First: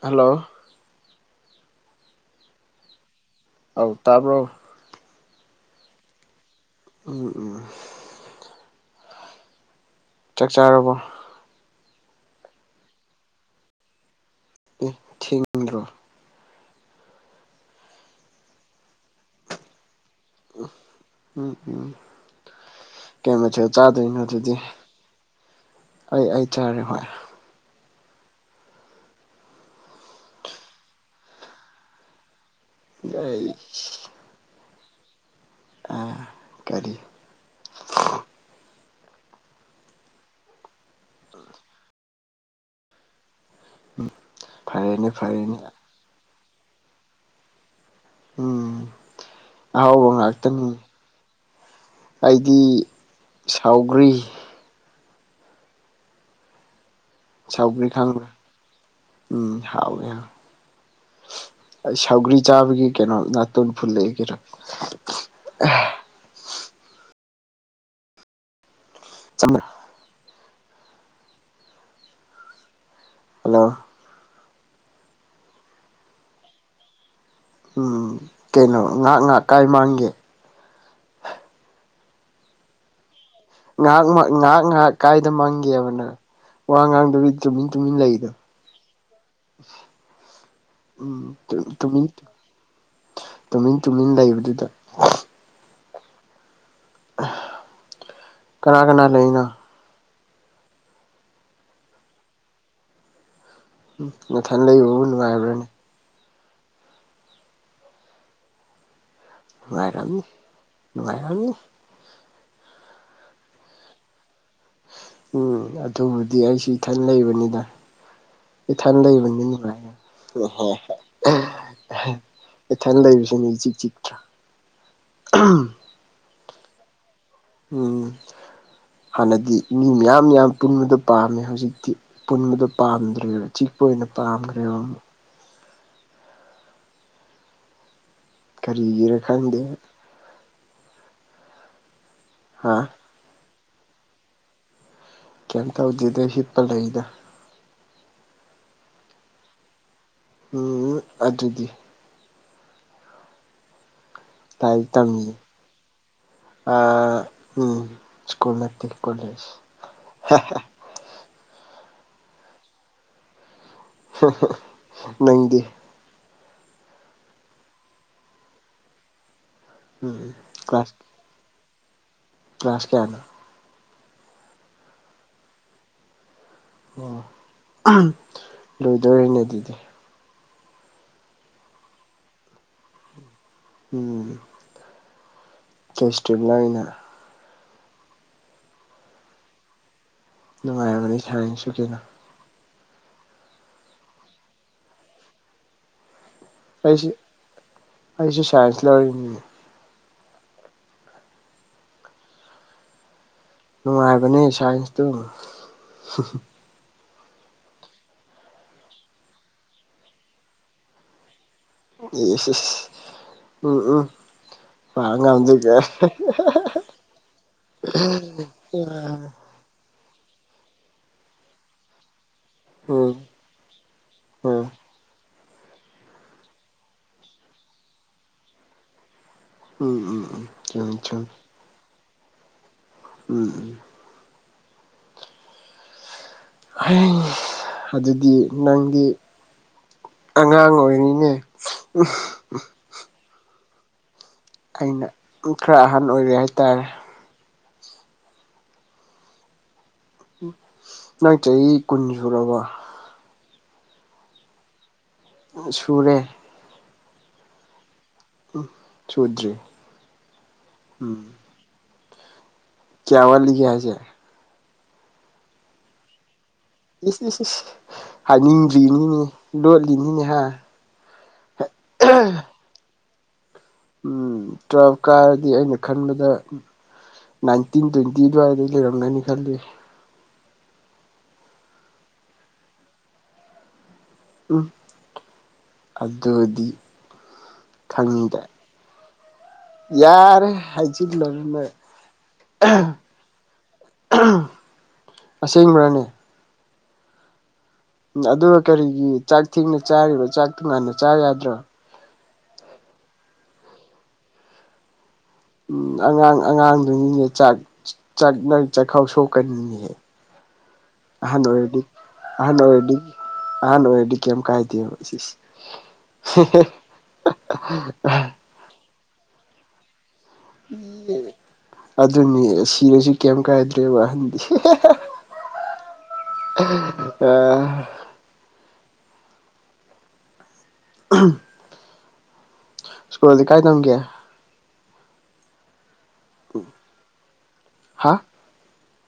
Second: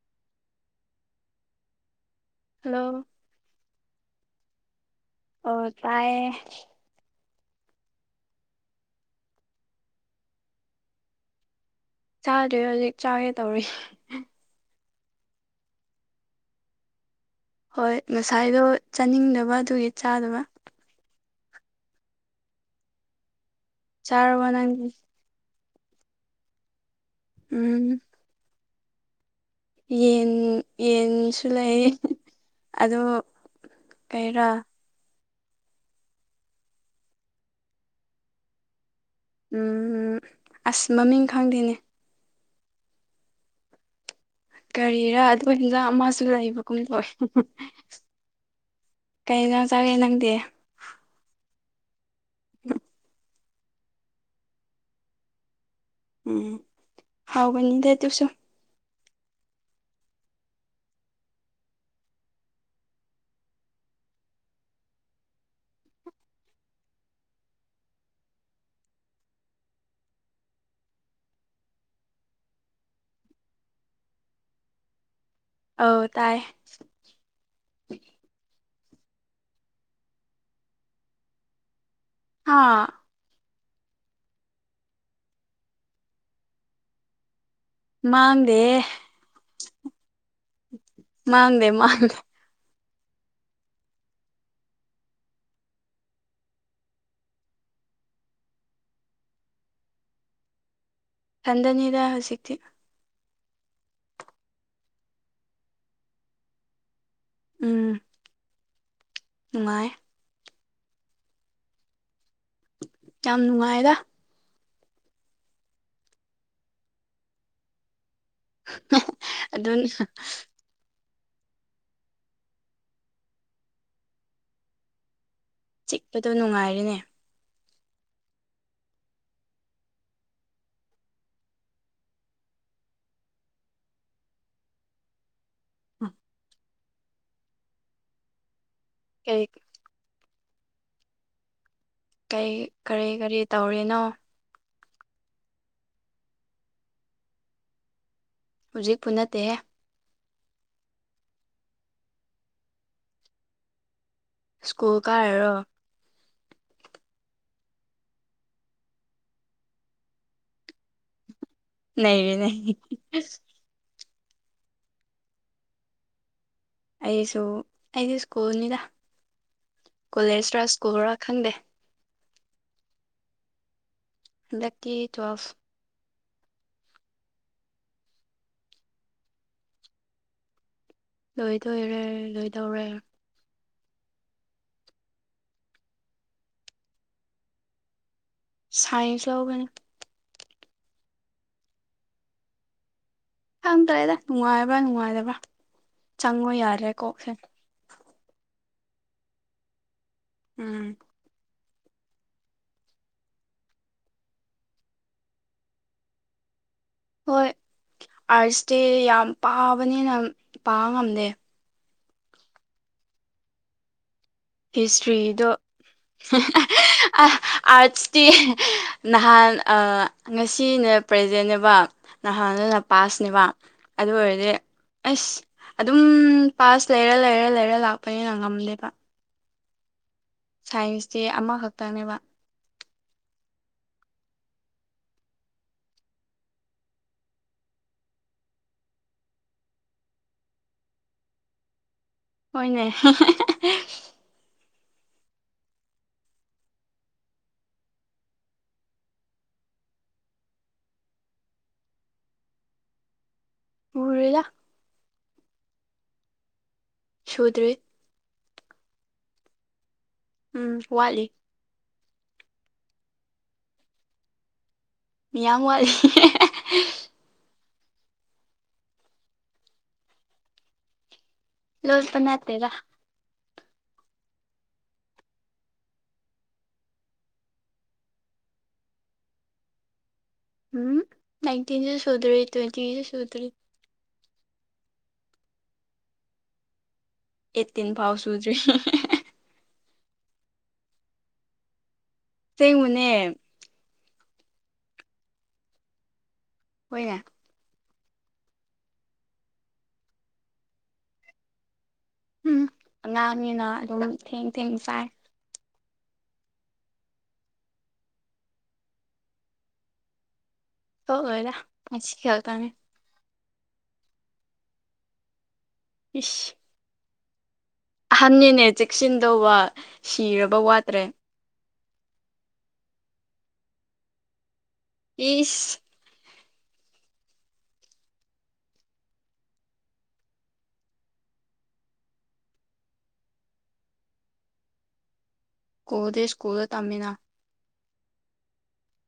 hello hello ꯑꯧ ꯇꯥꯕ꯭ꯔꯣ ꯑꯣ ꯇꯥꯏꯌꯦ [unintelligible] ꯆꯥꯛ ꯆꯥꯔꯕꯣ ꯆꯥꯗ꯭ꯔꯦ ꯍꯧꯖꯤꯛ ꯆꯥꯒꯦ ꯇꯧꯔꯤ ꯑꯦ ꯊꯦꯡꯗ꯭ꯔꯣ ꯍꯣꯏ ꯉꯁꯥꯏꯗꯣ ꯆꯥꯅꯤꯡꯗꯕ ꯑꯗꯨꯒꯤ ꯆꯥꯗꯕ ꯎꯝ ꯎꯝ ꯀꯩ ꯃꯊꯦꯜ ꯆꯥꯗꯣꯏꯅꯣ ꯆꯥꯔꯕ ꯑꯗꯨꯗꯤ ꯅꯪꯗꯤ ꯑꯩ ꯑꯩ ꯆꯔꯦ ꯍꯣꯏ ꯎꯝ ꯌꯦꯟ ꯌꯦꯟꯁꯨ ꯂꯩ ꯑꯗꯣ ꯑꯩ ꯀꯩꯔꯥ ꯑꯥ ꯀꯔꯤ ꯎ ꯑꯁ ꯃꯃꯤꯡ ꯈꯪꯗꯦꯅꯦ ꯐꯔꯦꯅꯦ ꯀꯔꯤꯔꯥ ꯑꯗꯨꯒ ꯐꯔꯦꯅꯦ ꯍꯟꯖꯥꯡ ꯑꯃꯁꯨ ꯂꯩꯕꯒꯨꯝꯗ ꯎꯝ ꯀꯩ ꯏꯟꯁꯥꯡ ꯆꯥꯒꯦ ꯑꯍꯥꯎꯕ ꯅꯪꯗꯤ ꯍꯥꯏꯗꯤ ꯁꯥꯎꯒ꯭ꯔꯤ ꯎꯝ ꯁꯧꯒꯔꯤ ꯍꯥꯎꯕꯅꯤꯗ ꯑꯗꯨꯁꯨ ꯈꯪꯕꯔ‌ ꯑꯝ ꯍꯥꯎꯑ° ꯑꯩ ꯁꯥꯎꯧꯒ꯭ꯔꯤ ꯆꯥꯕꯒꯤ ꯀꯩꯅꯣ ꯅꯥꯇꯣꯟ ꯐꯨꯜꯂ ꯀꯔ ꯑꯥ [unintelligible] ꯍꯜꯂꯣ ꯑꯧ ꯇꯥꯏ ꯎꯝ ꯀꯩꯅꯣ ꯉꯥꯏꯍꯥꯛ ꯉꯥꯏꯍꯥꯛ ꯀꯥꯏ ꯃꯥꯡꯒꯦ ꯍꯥꯥ ꯉꯥꯏꯍꯥꯛ ꯉꯥꯏꯍꯥꯛ ꯉꯥꯏꯍꯥꯛ ꯀꯥꯏꯗ ꯃꯪꯒꯦꯕ ꯅꯡ ꯋꯥ ꯉꯥꯡꯗꯨ ꯇꯃꯤꯟ ꯇꯨꯃꯤꯟ ꯂꯩꯗ ꯃꯥꯡꯗꯦ ꯎꯝ ꯃꯥꯡꯗꯦ ꯇꯨꯃꯤꯟ ꯃꯥꯡꯗꯦ ꯇꯨꯃꯤꯟ ꯇꯨꯃꯤꯟ ꯂꯩꯕꯗꯨꯗ ꯀꯅꯥ ꯀꯅꯥ ꯂꯩꯅꯣ ꯏꯊꯟꯗꯅꯤꯗ ꯍꯧꯖꯤꯛꯇꯤ ꯎꯝ ꯃꯊꯟ ꯂꯩꯕꯗꯨ ꯅꯨꯡꯉꯥꯏꯕ꯭ꯔꯅꯦ ꯎꯝ ꯅꯨꯡꯉꯥꯏ ꯅꯨꯡꯉꯥꯏꯔꯝꯅꯤ ꯅꯨꯡꯉꯥꯏꯔꯝꯅꯤ ꯌꯥꯝ ꯅꯨꯡꯉꯥꯏꯗ ꯎꯝ ꯑꯗꯨꯕꯨꯗꯤ ꯑꯩꯁꯨ ꯏꯊꯟ ꯂꯩꯕꯅꯤꯗ ꯏꯊꯟ ꯂꯩꯕꯅꯤꯅ ꯑꯗꯨ ꯅꯨꯡꯉꯥꯏ ꯏꯊꯟ ꯂꯩꯕꯁ ꯏꯆꯤꯛ ꯆꯤꯛꯇꫪ ꯆꯤꯛꯄꯗꯣ ꯅꯨꯪꯉꯥꯏꯔꯤꯅꯦ ꯎꯝ ꯍꯥꯟꯅꯗꯤ ꯃꯤ ꯃꯌꯥꯝ ꯌꯥꯝ ꯄꯨꯟꯕꯗ ꯄꯥꯝꯃꯦ ꯍꯧꯖꯤꯛꯇꯤ ꯄꯨꯟꯕꯗꯣ ꯄꯥꯝꯗ꯭ꯔꯦꯕ ꯆꯤꯛꯄ ꯑꯣꯏꯅ ꯄꯥꯝꯈ꯭ꯔꯦꯕ ꯎꯝ ꯀꯔꯤꯒꯤꯔ ꯀꯔꯤ ꯈꯪꯗꯦ ꯀꯩ ꯍꯥ ꯀꯔꯤ ꯀꯔꯤ ꯇꯧꯔꯤꯅꯣ ꯀꯩꯝꯇꯧꯗꯦꯗꯥ ꯍꯤꯞ ꯄꯒ ꯂꯩꯗ ꯍꯧꯖꯤꯛꯄꯨ ꯅꯠꯇꯦ ꯎꯝ ꯑꯗꯨꯗꯤ ꯂꯥꯏꯔꯤꯛ ꯁ꯭ꯀꯨꯜ ꯇꯝꯃꯤꯌꯦ ꯀꯥꯔꯔꯣ ꯑ ꯎꯝ ꯁ꯭ꯀꯨꯜ ꯅꯠꯇꯦ ꯀꯣꯂꯦꯖ [unintelligible] ꯅꯪꯗꯤ ꯑꯩꯁꯨ ꯑꯩꯁ ꯁ꯭ꯀꯨꯜꯅꯤꯅ ꯎꯝ ꯀꯣꯂꯦꯖꯔꯥ ꯁ꯭ꯀꯨꯜꯔꯥ ꯈꯪꯗꯦ ꯀꯂ꯭ꯥꯁ ꯀꯌꯥꯅꯣ ꯍꯟꯗꯛ ꯇꯨꯋꯦꯜꯞ ꯑꯣ ꯂꯣꯏꯗꯣꯔꯦꯅꯦ ꯑꯗꯨꯗꯤ ꯂꯣꯏꯗꯣꯔꯦ ꯂꯣꯏꯗꯣꯔꯦ ꯎꯝ ꯏꯁꯇ꯭ꯔꯤꯞ ꯅꯣ ꯉꯅ ꯁꯥꯏꯟꯁ ꯂꯧꯒꯅꯤ ꯅꯨꯡꯉꯥꯏꯔꯕꯅꯤ ꯁꯥꯏꯟꯁꯁꯨ ꯀꯩꯅꯣ ꯈꯪꯗ꯭ꯔꯦꯗ ꯅꯨꯡꯉꯥꯏꯕ ꯅꯨꯡꯉꯥꯏꯇꯕ ꯆꯪꯉꯣ ꯌꯥꯔꯦ ꯑꯩꯁꯨ ꯀꯣꯛꯁꯦ ꯑꯩꯁꯨ ꯁꯥꯏꯟꯁ ꯂ ꯑꯣꯏꯅꯤ ꯎꯝ ꯅꯨꯡꯉꯥꯏꯕꯅꯦ ꯁꯥꯏꯟꯁꯇꯨ ꯍꯣꯏ ꯑꯥꯔꯁꯇꯦ ꯌꯥꯝ ꯄꯥꯕꯅꯤꯅ ꯄꯥꯕ ꯉꯝꯗꯦ ꯑꯦ ꯎꯝ ꯎꯝ ꯄꯥ ꯉꯝꯗꯣꯏꯒꯦ [unintelligible] ꯑꯥꯔꯠꯁꯇ ꯎꯝ ꯅꯍꯥꯟ ꯉꯁꯤꯅꯦ ꯄ꯭ꯔꯖꯦꯟꯅꯦꯕ ꯅꯍꯥꯟꯅ ꯎꯝ ꯄꯥꯁꯅꯦꯕ ꯑꯗꯨ ꯑꯣꯏꯔꯗꯤ ꯎꯝ ꯑꯁ ꯑꯗꯨꯝ ꯄꯥꯁ ꯂꯩꯔ ꯂꯩꯔ ꯂꯩꯔ ꯂꯥꯛꯄꯅꯤꯅ ꯉꯝꯗꯦꯕ ꯎꯝ ꯎꯝ ꯎꯝ ꯆꯨꯝꯃꯤ ꯁꯥꯏꯟꯁꯇꯤ ꯆꯨꯝꯃꯤ ꯑꯃꯈꯛꯇꯪꯅꯦꯕ ꯎꯝ ꯎꯝ ꯍ ꯑꯗꯨꯗꯤ ꯅꯪꯗꯤ ꯑꯉꯥꯡ ꯑꯣꯏꯔꯤꯅꯦ ꯎ ꯍꯣꯏꯅꯦ ꯑꯩꯅ ꯈꯔ ꯑꯍꯟ ꯑꯣꯏꯔꯦ ꯍꯥꯏꯇꯥꯔꯦ ꯅꯪ ꯆꯍꯤ ꯀꯨꯟ ꯁꯨꯔꯕ ꯁꯨꯔ°ꯗ ꯁꯨꯔꯦ ꯁꯨꯗ꯭ꯔꯤ ꯎꯝ ꯆꯨꯗꯔꯤ ꯎꯝ ꯋꯥꯠꯂꯤ ꯀꯌꯥ ꯋꯥꯂꯤꯒꯌꯥꯁꯦ ꯃꯤꯌꯥꯝ ꯋꯥꯠꯂꯤ [unintelligible] ꯏꯁ ꯏꯁ ꯏꯁ ꯍꯥꯏꯅꯤꯡꯗ꯭ꯔꯤꯅꯤꯅꯦ ꯂꯣꯠꯂꯤꯅꯤꯅꯦ ꯍꯥ ꯂꯣꯠꯄ ꯅꯠꯇ°ꯗ ꯎꯝ ꯇꯨꯋꯦꯜꯐꯀꯥꯔꯗꯤ ꯑꯩꯅ ꯈꯟꯕꯗ ꯅꯥꯏꯟꯇꯤꯟ ꯇ꯭ꯋꯦꯟꯇꯤ ꯑꯗꯨꯋꯥꯏꯗ ꯂꯩꯔꯝꯒꯅꯤ ꯈꯜꯂꯤ ꯎꯝ ꯅꯥꯏꯟꯇꯤꯟꯁꯨ ꯁꯨꯗ꯭ꯔꯤ ꯇ꯭ꯋꯦꯟꯇꯤꯁꯨ ꯁꯨꯗ꯭ꯔꯤ ꯎꯝ ꯑꯗꯗꯤ ꯑꯩꯠꯇꯤꯟ ꯐꯥꯎ ꯁꯨꯗ꯭ꯔꯤ ꯌꯥꯔꯦ ꯍꯥꯏꯖꯤꯟꯂꯔꯃꯦ ꯆꯩꯉꯅꯦ ꯑꯁꯦꯡꯕꯅꯦ ꯍꯣꯏꯅ ꯑꯗꯨꯒ ꯀꯔꯤꯒꯤ ꯆꯥꯛ ꯊꯦꯡꯅ ꯆꯥꯔꯤꯕꯣ ꯆꯥꯛ ꯇꯣꯉꯥꯟꯅ ꯆꯥ ꯌꯥꯗ꯭ꯔꯣ ꯎꯝ ꯑꯉꯥꯡꯅꯤꯅ ꯑꯗꯨꯝ ꯊꯦꯡ ꯊꯦꯡ ꯆꯥꯏ ꯎꯝ ꯑꯉꯥꯡ ꯑꯉꯥꯡꯗꯨꯅꯤꯅꯦ ꯆꯥꯛ ꯆꯥꯛꯈꯥꯎ ꯁꯣꯛꯀꯅꯤꯅꯦꯍꯦ [inaudible] ꯑꯗꯣꯗꯤ ꯉꯁꯤ ꯑꯗꯣ ꯈꯛꯇꯪꯅꯤ ꯑꯣꯏꯗꯤ ꯑꯅ ꯑꯦꯗꯤ ꯀꯦꯝ ꯀꯥꯏꯗ ꯑꯍꯟꯅꯅꯤꯅꯦ ꯆꯦꯛꯁꯤꯟꯗꯧꯕ ꯁꯤꯔꯕ ꯋꯥꯠꯇ꯭ꯔꯦ ꯑꯗꯨꯅꯤ ꯁꯤꯔꯁꯨ ꯀꯩ ꯀꯥꯏꯗ꯭ꯔꯦ ꯋꯥꯍꯟꯗꯤ ꯏꯁ ꯏ ꯑ ꯁꯀꯨꯜꯗꯤ ꯀꯥꯏ ꯊꯝꯒꯦ ꯀꯀꯣꯜꯗꯦ ꯁꯀꯨꯜꯗ ꯇꯝꯃꯤꯅ ꯍꯥ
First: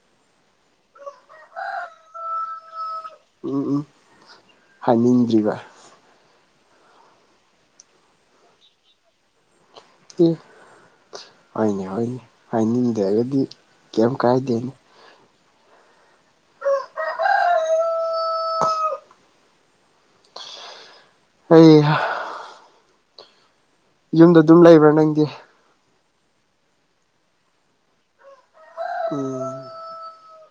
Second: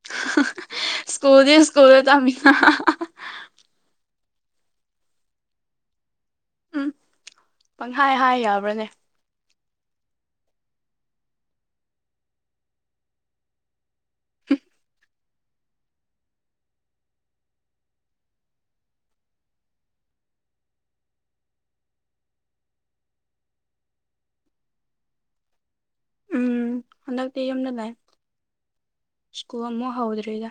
[unintelligible] ꯁ꯭ꯀꯣꯗ ꯁꯀꯣꯋꯦ ꯇꯃꯤ ꯎꯝ ꯎꯝ ꯍꯥꯏꯅꯤꯡꯗ꯭ꯔꯤꯕ ꯎꯝ ꯄꯪꯈꯥꯏ ꯍꯥꯏ ꯌꯥꯕ꯭ꯔꯅꯦ ꯍꯥꯏꯅꯤ ꯍꯅꯦ ꯍꯥꯏꯅꯤꯡꯗꯔꯒꯗꯤ ꯀꯩꯝ ꯀꯥꯏꯗꯦꯅꯤ ꯑꯩ ꯌꯨꯝꯗ ꯑꯗꯨꯝ ꯂꯩꯕ꯭ꯔꯥ ꯅꯪꯗꯤ ꯎꯝ ꯍꯟꯗꯛꯇꯤ ꯌꯨꯝꯗ ꯂꯥꯛ ꯎꯝ ꯁ꯭ꯀꯨꯜ ꯑꯃꯨꯛ ꯍꯧꯗ꯭ꯔꯤꯗ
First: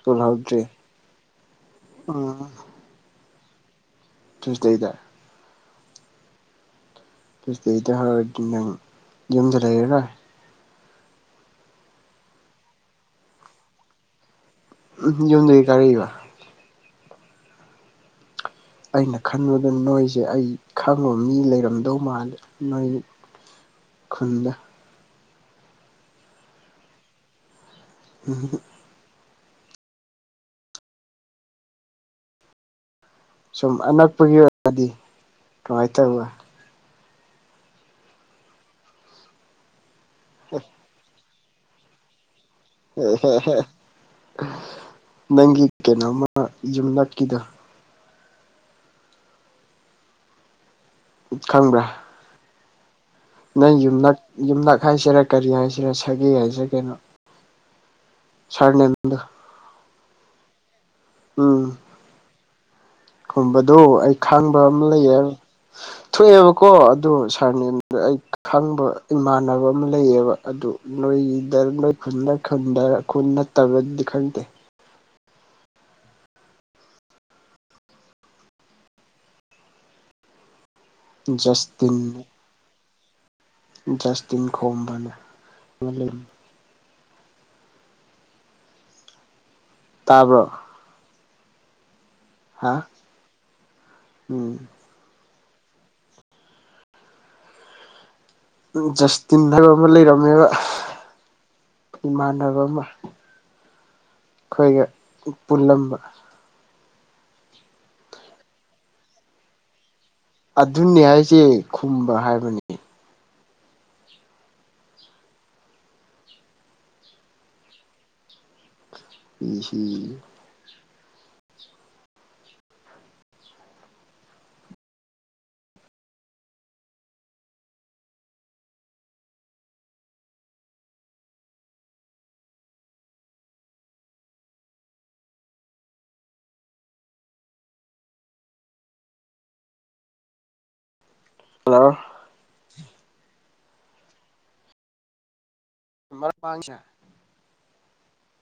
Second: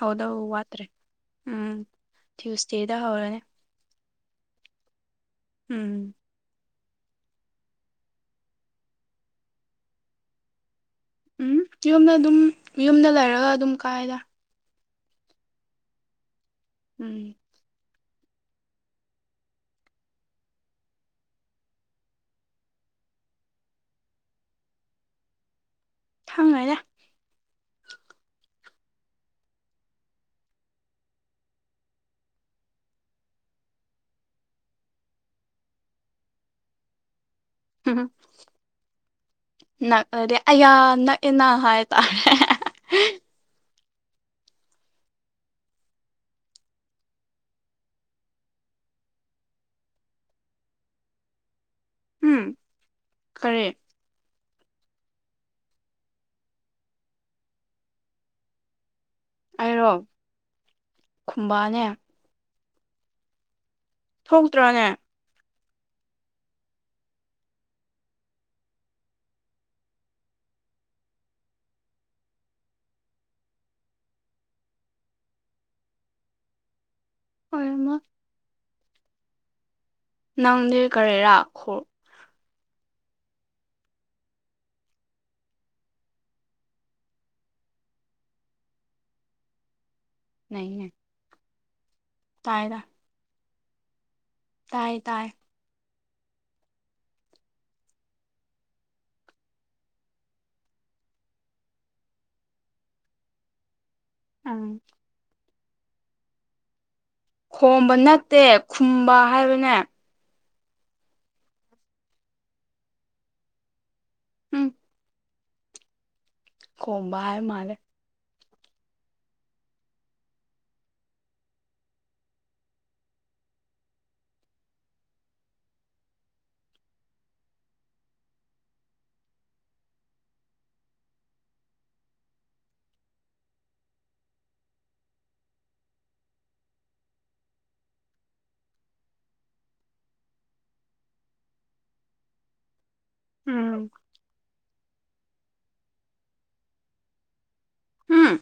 ꯁ꯭ꯀꯨꯜ ꯍꯧꯗ꯭ꯔꯤ ꯃꯥꯇ꯭ꯔꯦ ꯎꯝ ꯎꯝ ꯇ꯭ꯌꯨꯁꯗꯦꯗ ꯍꯔꯅꯦ ꯇꯨꯡꯁ ꯂꯩꯗ ꯎꯝ ꯑꯗꯨꯗꯩꯗꯔꯗꯤ ꯅꯪ ꯌꯨꯝꯗ ꯂꯩꯔꯔꯣꯏ ꯎꯝ ꯌꯨꯝꯗ ꯑꯗꯨꯝ ꯌꯨꯝꯗ ꯂꯩꯔꯒ ꯑꯗꯨꯝ ꯀꯥꯏꯗ ꯎꯝ ꯌꯨꯝꯗꯒꯤ ꯀꯥꯔꯛꯏꯕ ꯎꯝ ꯑꯩꯅ ꯈꯟꯕꯗ ꯅꯣꯏꯁꯦ ꯑꯩ ꯈꯪꯕ ꯃꯤ ꯂꯩꯔꯝꯗꯧ ꯃꯥꯜꯂꯦ ꯅꯣꯏ ꯈꯨꯟꯗ ꯊꯪꯉꯔꯦ ꯎꯝ ꯁꯨꯝ ꯑꯅꯛꯄꯒꯤ ꯑꯣꯏꯔꯗꯤ ꯀꯃꯥꯏꯅ ꯇꯧꯋ ꯎꯝꯗꯤ ꯑꯌꯥ ꯅꯛꯑꯦꯅ ꯍꯥꯏꯇꯥꯔꯦ ꯑꯦꯍꯍ ꯅꯪꯒꯤ ꯀꯩꯅꯣꯝꯃ ꯌꯨꯝ ꯅꯛꯀꯤꯗ ꯎꯠ ꯈꯪꯕ꯭ꯔꯥ ꯎꯝ ꯀꯔꯤ ꯅꯪ ꯌꯨꯝꯂꯛ ꯌꯨꯝꯂꯛ ꯍꯥꯏꯁꯤꯔꯥ ꯀꯔꯤ ꯍꯥꯏꯁꯤꯔꯥ ꯁꯒꯦ ꯍꯥꯏꯁꯤꯔꯥ ꯀꯩꯅꯣ ꯁꯥꯔꯅꯦꯗ [unintelligible] ꯎꯝ ꯈꯨꯝꯕꯥꯅꯦ ꯈꯨꯝꯕꯗꯣ ꯑꯩ ꯈꯥꯡꯕ ꯊꯣꯛꯇ꯭ꯔꯅꯦ ꯑꯃ ꯂꯩꯌꯦ [unintelligible] ꯊꯣꯛꯑꯦꯕꯀꯣ ꯑꯗꯨꯗ ꯁꯥꯔꯅꯦꯗ ꯑꯩ ꯈꯪꯕ ꯏꯃꯥꯟꯅꯕ ꯑꯃ ꯂꯩꯌꯦꯕ ꯑꯗꯨ ꯅꯣꯏꯗ ꯅꯣꯏ ꯈꯨꯟꯗꯟꯗ ꯈꯨꯟ ꯅꯠꯇꯕꯗꯤ ꯈꯪꯗꯦ ꯍꯔ ꯃ ꯅꯪꯗꯤ ꯀꯔꯦꯔꯥꯈꯣ ꯖꯁꯇꯤꯟ ꯁꯇ ꯈꯣꯕꯅꯤ ꯇꯥ꯭ꯔ ꯑꯩ ꯍꯥꯥ ꯎꯝ ꯇꯥꯏ ꯇꯥꯏ ꯖꯁꯇꯤꯟ ꯍꯥꯏꯕ ꯑꯃ ꯂꯩꯔꯝꯃꯦꯕ ꯏꯃꯥꯟꯅꯕ ꯑꯃ ꯎꯝ ꯑꯩꯈꯣꯏꯒ ꯄꯨꯜꯂꯝꯕ ꯈꯣꯝꯕ ꯅꯠꯇꯦ ꯈꯨꯝꯕ ꯍꯥꯏꯕꯅꯦ ꯑꯗꯨꯅꯦ ꯍꯥꯏꯁꯦ ꯈꯨꯝꯕ ꯍꯥꯏꯕꯅꯤ ꯎꯝ ꯀꯣꯝꯕ ꯍꯥꯏ ꯃꯥꯔꯦ [unintelligible] ꯍꯜꯂꯣ ꯎꯝ [unintelligible] ꯍꯨꯝ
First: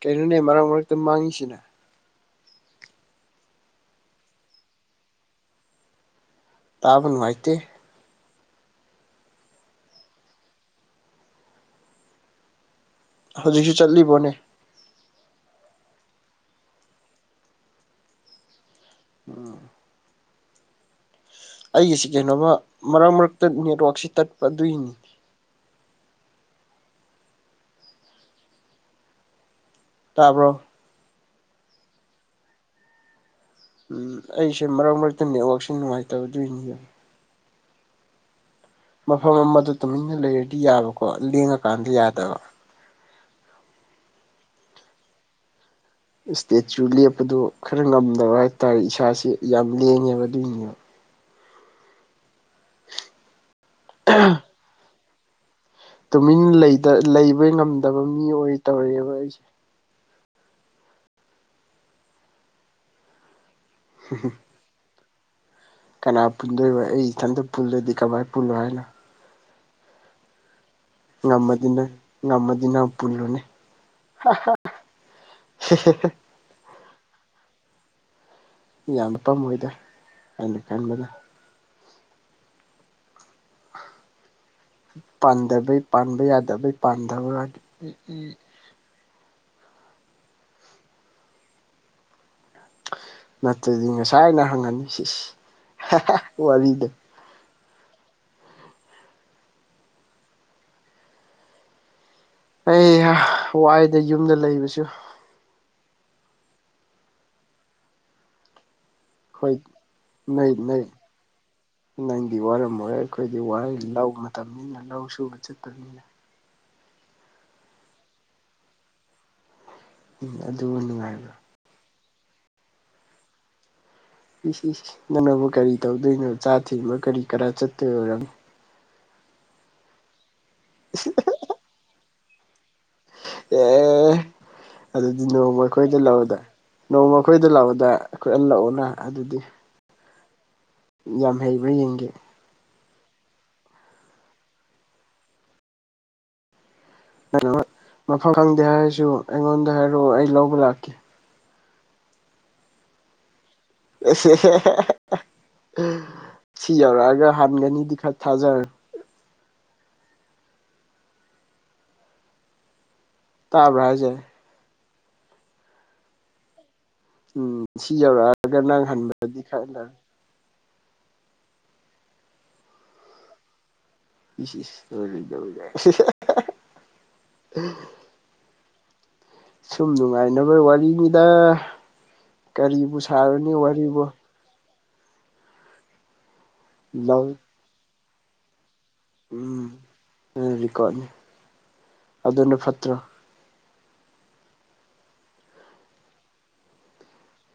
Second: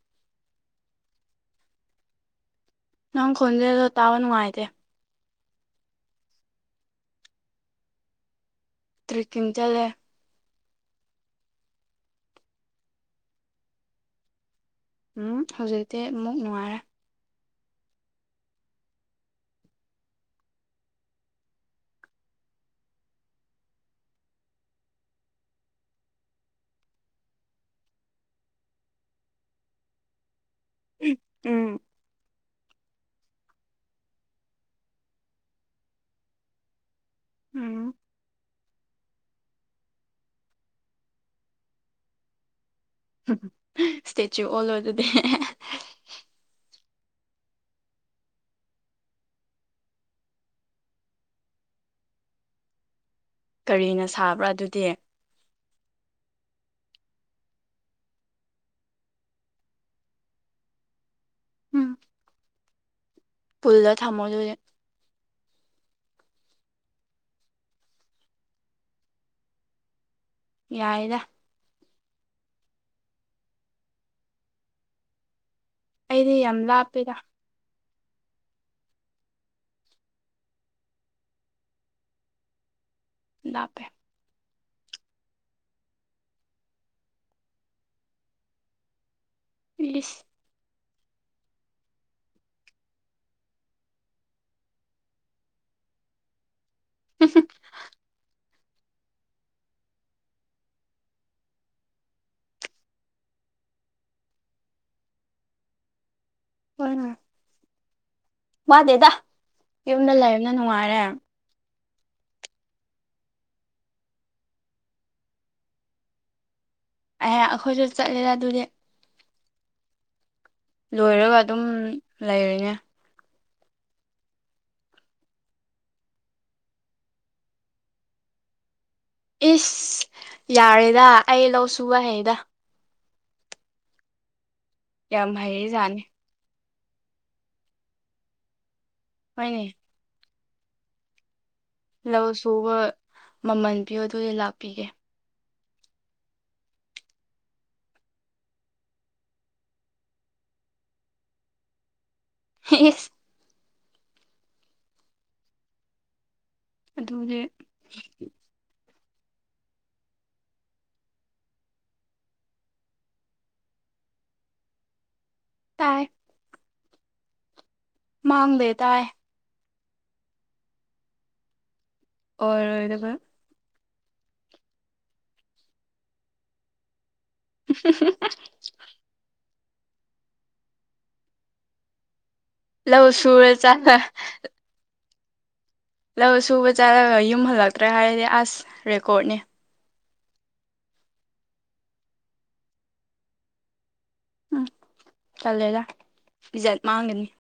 ꯀꯩꯅꯣꯅꯦ ꯃꯔꯛ ꯃꯔꯛꯇ ꯃꯥꯡꯉꯤꯁꯤꯅ ꯅꯪ ꯈꯣꯟꯖꯗꯣ ꯇꯥꯋꯥ ꯅꯨꯡꯉꯥꯏꯇꯦ ꯇꯥꯕ ꯅꯨꯡꯉꯥꯏꯇꯦ ꯇ꯭ꯔꯦꯛꯀꯤꯡ ꯆꯂꯦ ꯍꯧꯖꯤꯛꯁꯨ ꯆꯠꯂꯤꯕꯣꯅꯦ ꯎꯝ ꯍꯧꯖꯤꯛꯇꯤ ꯑꯃꯨꯛ ꯅꯨꯡꯉꯥꯏꯔꯦ ꯎꯝ ꯑꯩꯒꯤꯁꯤ ꯀꯩꯅꯣꯃ ꯃꯔꯛ ꯃꯔꯛꯇ ꯅꯦꯠꯋꯥꯛꯁꯤ ꯇꯠꯄ ꯑꯗꯨꯏꯅꯤ ꯇꯥꯄ ꯎ ꯎꯝ ꯎꯝ ꯑꯩꯁꯦ ꯃꯔꯛ ꯃꯔꯛꯇ ꯅꯦꯠꯋꯥꯛꯁꯦ ꯅꯨꯡꯉꯥꯏꯇꯕꯗꯣꯏꯅꯤ ꯎꯝ ꯃꯐꯝ ꯑꯃꯗ ꯇꯨꯃꯤꯟꯅ ꯂꯩꯔꯗꯤ ꯌꯥꯕꯀꯣ ꯂꯦꯡꯉꯀꯥꯟꯗ ꯌꯥꯗꯕ [unintelligible] ꯁ꯭ꯇꯦꯆꯨ ꯑꯣꯜ ꯑꯣ ꯑꯗꯨꯗꯤ ꯏꯁꯇꯦꯆꯨ ꯂꯦꯞꯄꯗꯣ ꯈꯔ ꯉꯝꯗꯕ ꯍꯥꯏꯇꯥꯔꯦ ꯏꯁꯥꯥꯁꯦ ꯌꯥꯝ ꯂꯦꯡꯉꯦꯕ ꯑꯗꯨꯏꯅꯦꯕ ꯀꯔꯤꯅ ꯁꯥꯕ꯭ꯔꯥ ꯑꯗꯨꯗꯤ ꯇꯨꯃꯤꯟ ꯂꯩꯇ ꯂꯩꯕ ꯉꯝꯗꯕ ꯃꯤ ꯑꯣꯏ ꯇꯧꯔꯦꯕ ꯑꯩꯁꯦ ꯎꯝ ꯄꯨꯜꯗ ꯊꯝꯃꯣ [unintelligible] ꯀꯅꯥ ꯄꯨꯜꯗꯣꯏꯕ ꯑꯩ ꯏꯁꯊꯥꯟꯗ ꯄꯨꯜꯂꯥꯗꯤ ꯀꯥꯥꯏ ꯄꯨꯜꯂꯣꯏ ꯍꯥꯏꯅ ꯌꯥꯏꯗ ꯉꯝꯃꯗꯤꯅ ꯉꯝꯃꯗꯤꯅ ꯑꯃ ꯄꯨꯜꯂꯣꯅꯦ [unintelligible] ꯑꯩꯗꯤ ꯌꯥꯝ ꯂꯥꯞꯄꯦꯗ ꯌꯥꯝꯅ ꯄꯝꯃꯣꯏꯗ ꯑꯩꯅ ꯈꯟꯕꯗ ꯂꯥꯛꯞꯄꯦ ꯄꯥꯟꯗꯕꯩ ꯄꯥꯟꯕ ꯌꯥꯗꯕꯩ ꯄꯥꯟꯗꯕ ꯎ ꯄꯁ ꯅꯠꯇ꯭ꯔꯗꯤ ꯉꯁꯥꯏ ꯑꯅ ꯍꯪꯉꯅꯤ ꯁꯤꯁ [unintelligible] ꯋꯥꯔꯤꯗ [unintelligible] ꯑꯩ ꯋꯥꯏꯗ ꯌꯨꯝꯗ ꯂꯩꯕꯁꯨ ꯍꯣꯏꯅ ꯃꯥꯗꯦꯗ ꯑꯩꯈꯣꯏ ꯌꯨꯝꯗ ꯂꯩꯔꯅ ꯅꯣꯏ ꯅꯣꯏ ꯅꯨꯡꯉꯥꯏꯔꯦ ꯅꯪꯗꯤ ꯋꯥꯔꯝ ꯑꯣꯏꯔꯦ ꯑꯩꯈꯣꯏꯗꯤ ꯋꯥ ꯂꯧ ꯃꯇꯝꯅꯤꯅ ꯂꯧ ꯁꯨꯕ ꯆꯠꯄꯅꯤꯅ ꯑꯩꯍꯥꯛ ꯑꯩꯈꯣꯏꯁꯨ ꯆꯠꯂꯦꯔꯥ ꯑꯗꯨꯗꯤ ꯎꯝ ꯑꯗꯨ ꯅꯨꯡꯉꯥꯏꯕ ꯂꯣꯏꯔꯒ ꯑꯗꯨꯝ ꯂꯩꯔꯤꯅꯦ ꯏꯁꯤ ꯅꯅꯕꯨ ꯀꯔꯤ ꯇꯧꯗꯣꯏꯅꯣ ꯆꯥ ꯊꯦꯡꯕ ꯀꯔꯤ ꯀꯔꯥ ꯆꯠꯇꯣꯏ ꯑꯣꯏꯔꯝꯃꯤ ꯏꯁ ꯌꯥꯔꯦꯗ ꯑꯩ ꯂꯧ ꯁꯨꯕ ꯍꯌꯦꯗ ꯑꯦ ꯑꯗꯨꯗꯤ ꯌꯥꯝ ꯅꯣꯡꯃ ꯑꯩꯈꯣꯏꯗ ꯍꯩꯔꯤꯖꯥꯠꯅꯤ ꯂꯧꯗ ꯅꯣꯡꯃꯈꯣꯏꯗ ꯂꯥꯛꯑꯣꯗ ꯑꯩꯈꯣꯏ ꯍꯟꯂꯛꯑꯣꯅ ꯑꯗꯨꯗꯤ ꯍꯣꯏꯅꯦ ꯌꯥꯝ ꯍꯩꯕ꯭ꯔꯥ ꯌꯦꯡꯒꯦ [unintelligible] ꯃꯃꯟꯕꯤꯌꯣ ꯑꯗꯨꯗ ꯂꯥꯛꯄꯤꯒꯦ [unintelligible] ꯃꯐꯝ ꯈꯪꯗꯦ ꯍꯥꯏꯔꯁꯨ ꯑꯩꯉꯣꯟꯗ ꯍꯥꯏꯔꯛꯑꯣ ꯑꯩ ꯂꯧꯕ ꯂꯥꯛꯀꯦ [unintelligible] [unintelligible] ꯁꯤ ꯌꯧꯔꯛꯑꯒ ꯑꯗꯨꯗꯤ ꯍꯟꯒꯅꯤꯗꯤ ꯈꯔ ꯊꯥꯖꯔ ꯇꯥꯕꯍꯥꯖꯦ ꯇꯥꯏ ꯎꯝ ꯁꯤ ꯌꯧꯔꯛꯑꯒ ꯃꯥꯡꯗꯦ ꯅꯪ ꯇꯥꯏ ꯍꯟꯕꯗꯤ [unintelligible] ꯑꯣꯏꯔꯣꯏꯗꯒ [unintelligible] [unintelligible] ꯁꯨꯝ ꯅꯨꯡꯉꯥꯏꯅꯕ ꯋꯥꯔꯤꯅꯤꯗ ꯀꯔꯤꯕꯨ ꯂꯧ ꯁꯨꯔ ꯁꯥꯔꯨꯅꯤ ꯆꯠꯂ ꯋꯥꯔꯤꯕꯨ ꯂꯧ ꯁꯨꯕ ꯆꯠꯂꯒ ꯂꯧ ꯌꯨꯝ ꯍꯜꯂꯛꯇ꯭ꯔꯦ ꯍꯥꯏꯔꯗꯤ ꯑꯁ ꯔꯦꯀꯣꯔꯠꯅꯤ ꯔꯤꯀꯣꯔꯠꯅꯤ ꯑꯗꯨꯅ ꯐꯠꯇ꯭ꯔꯣ ꯎꯝ ꯆꯜꯂꯦꯗ ꯄꯤꯖꯠ ꯃꯥꯡꯒꯅꯤ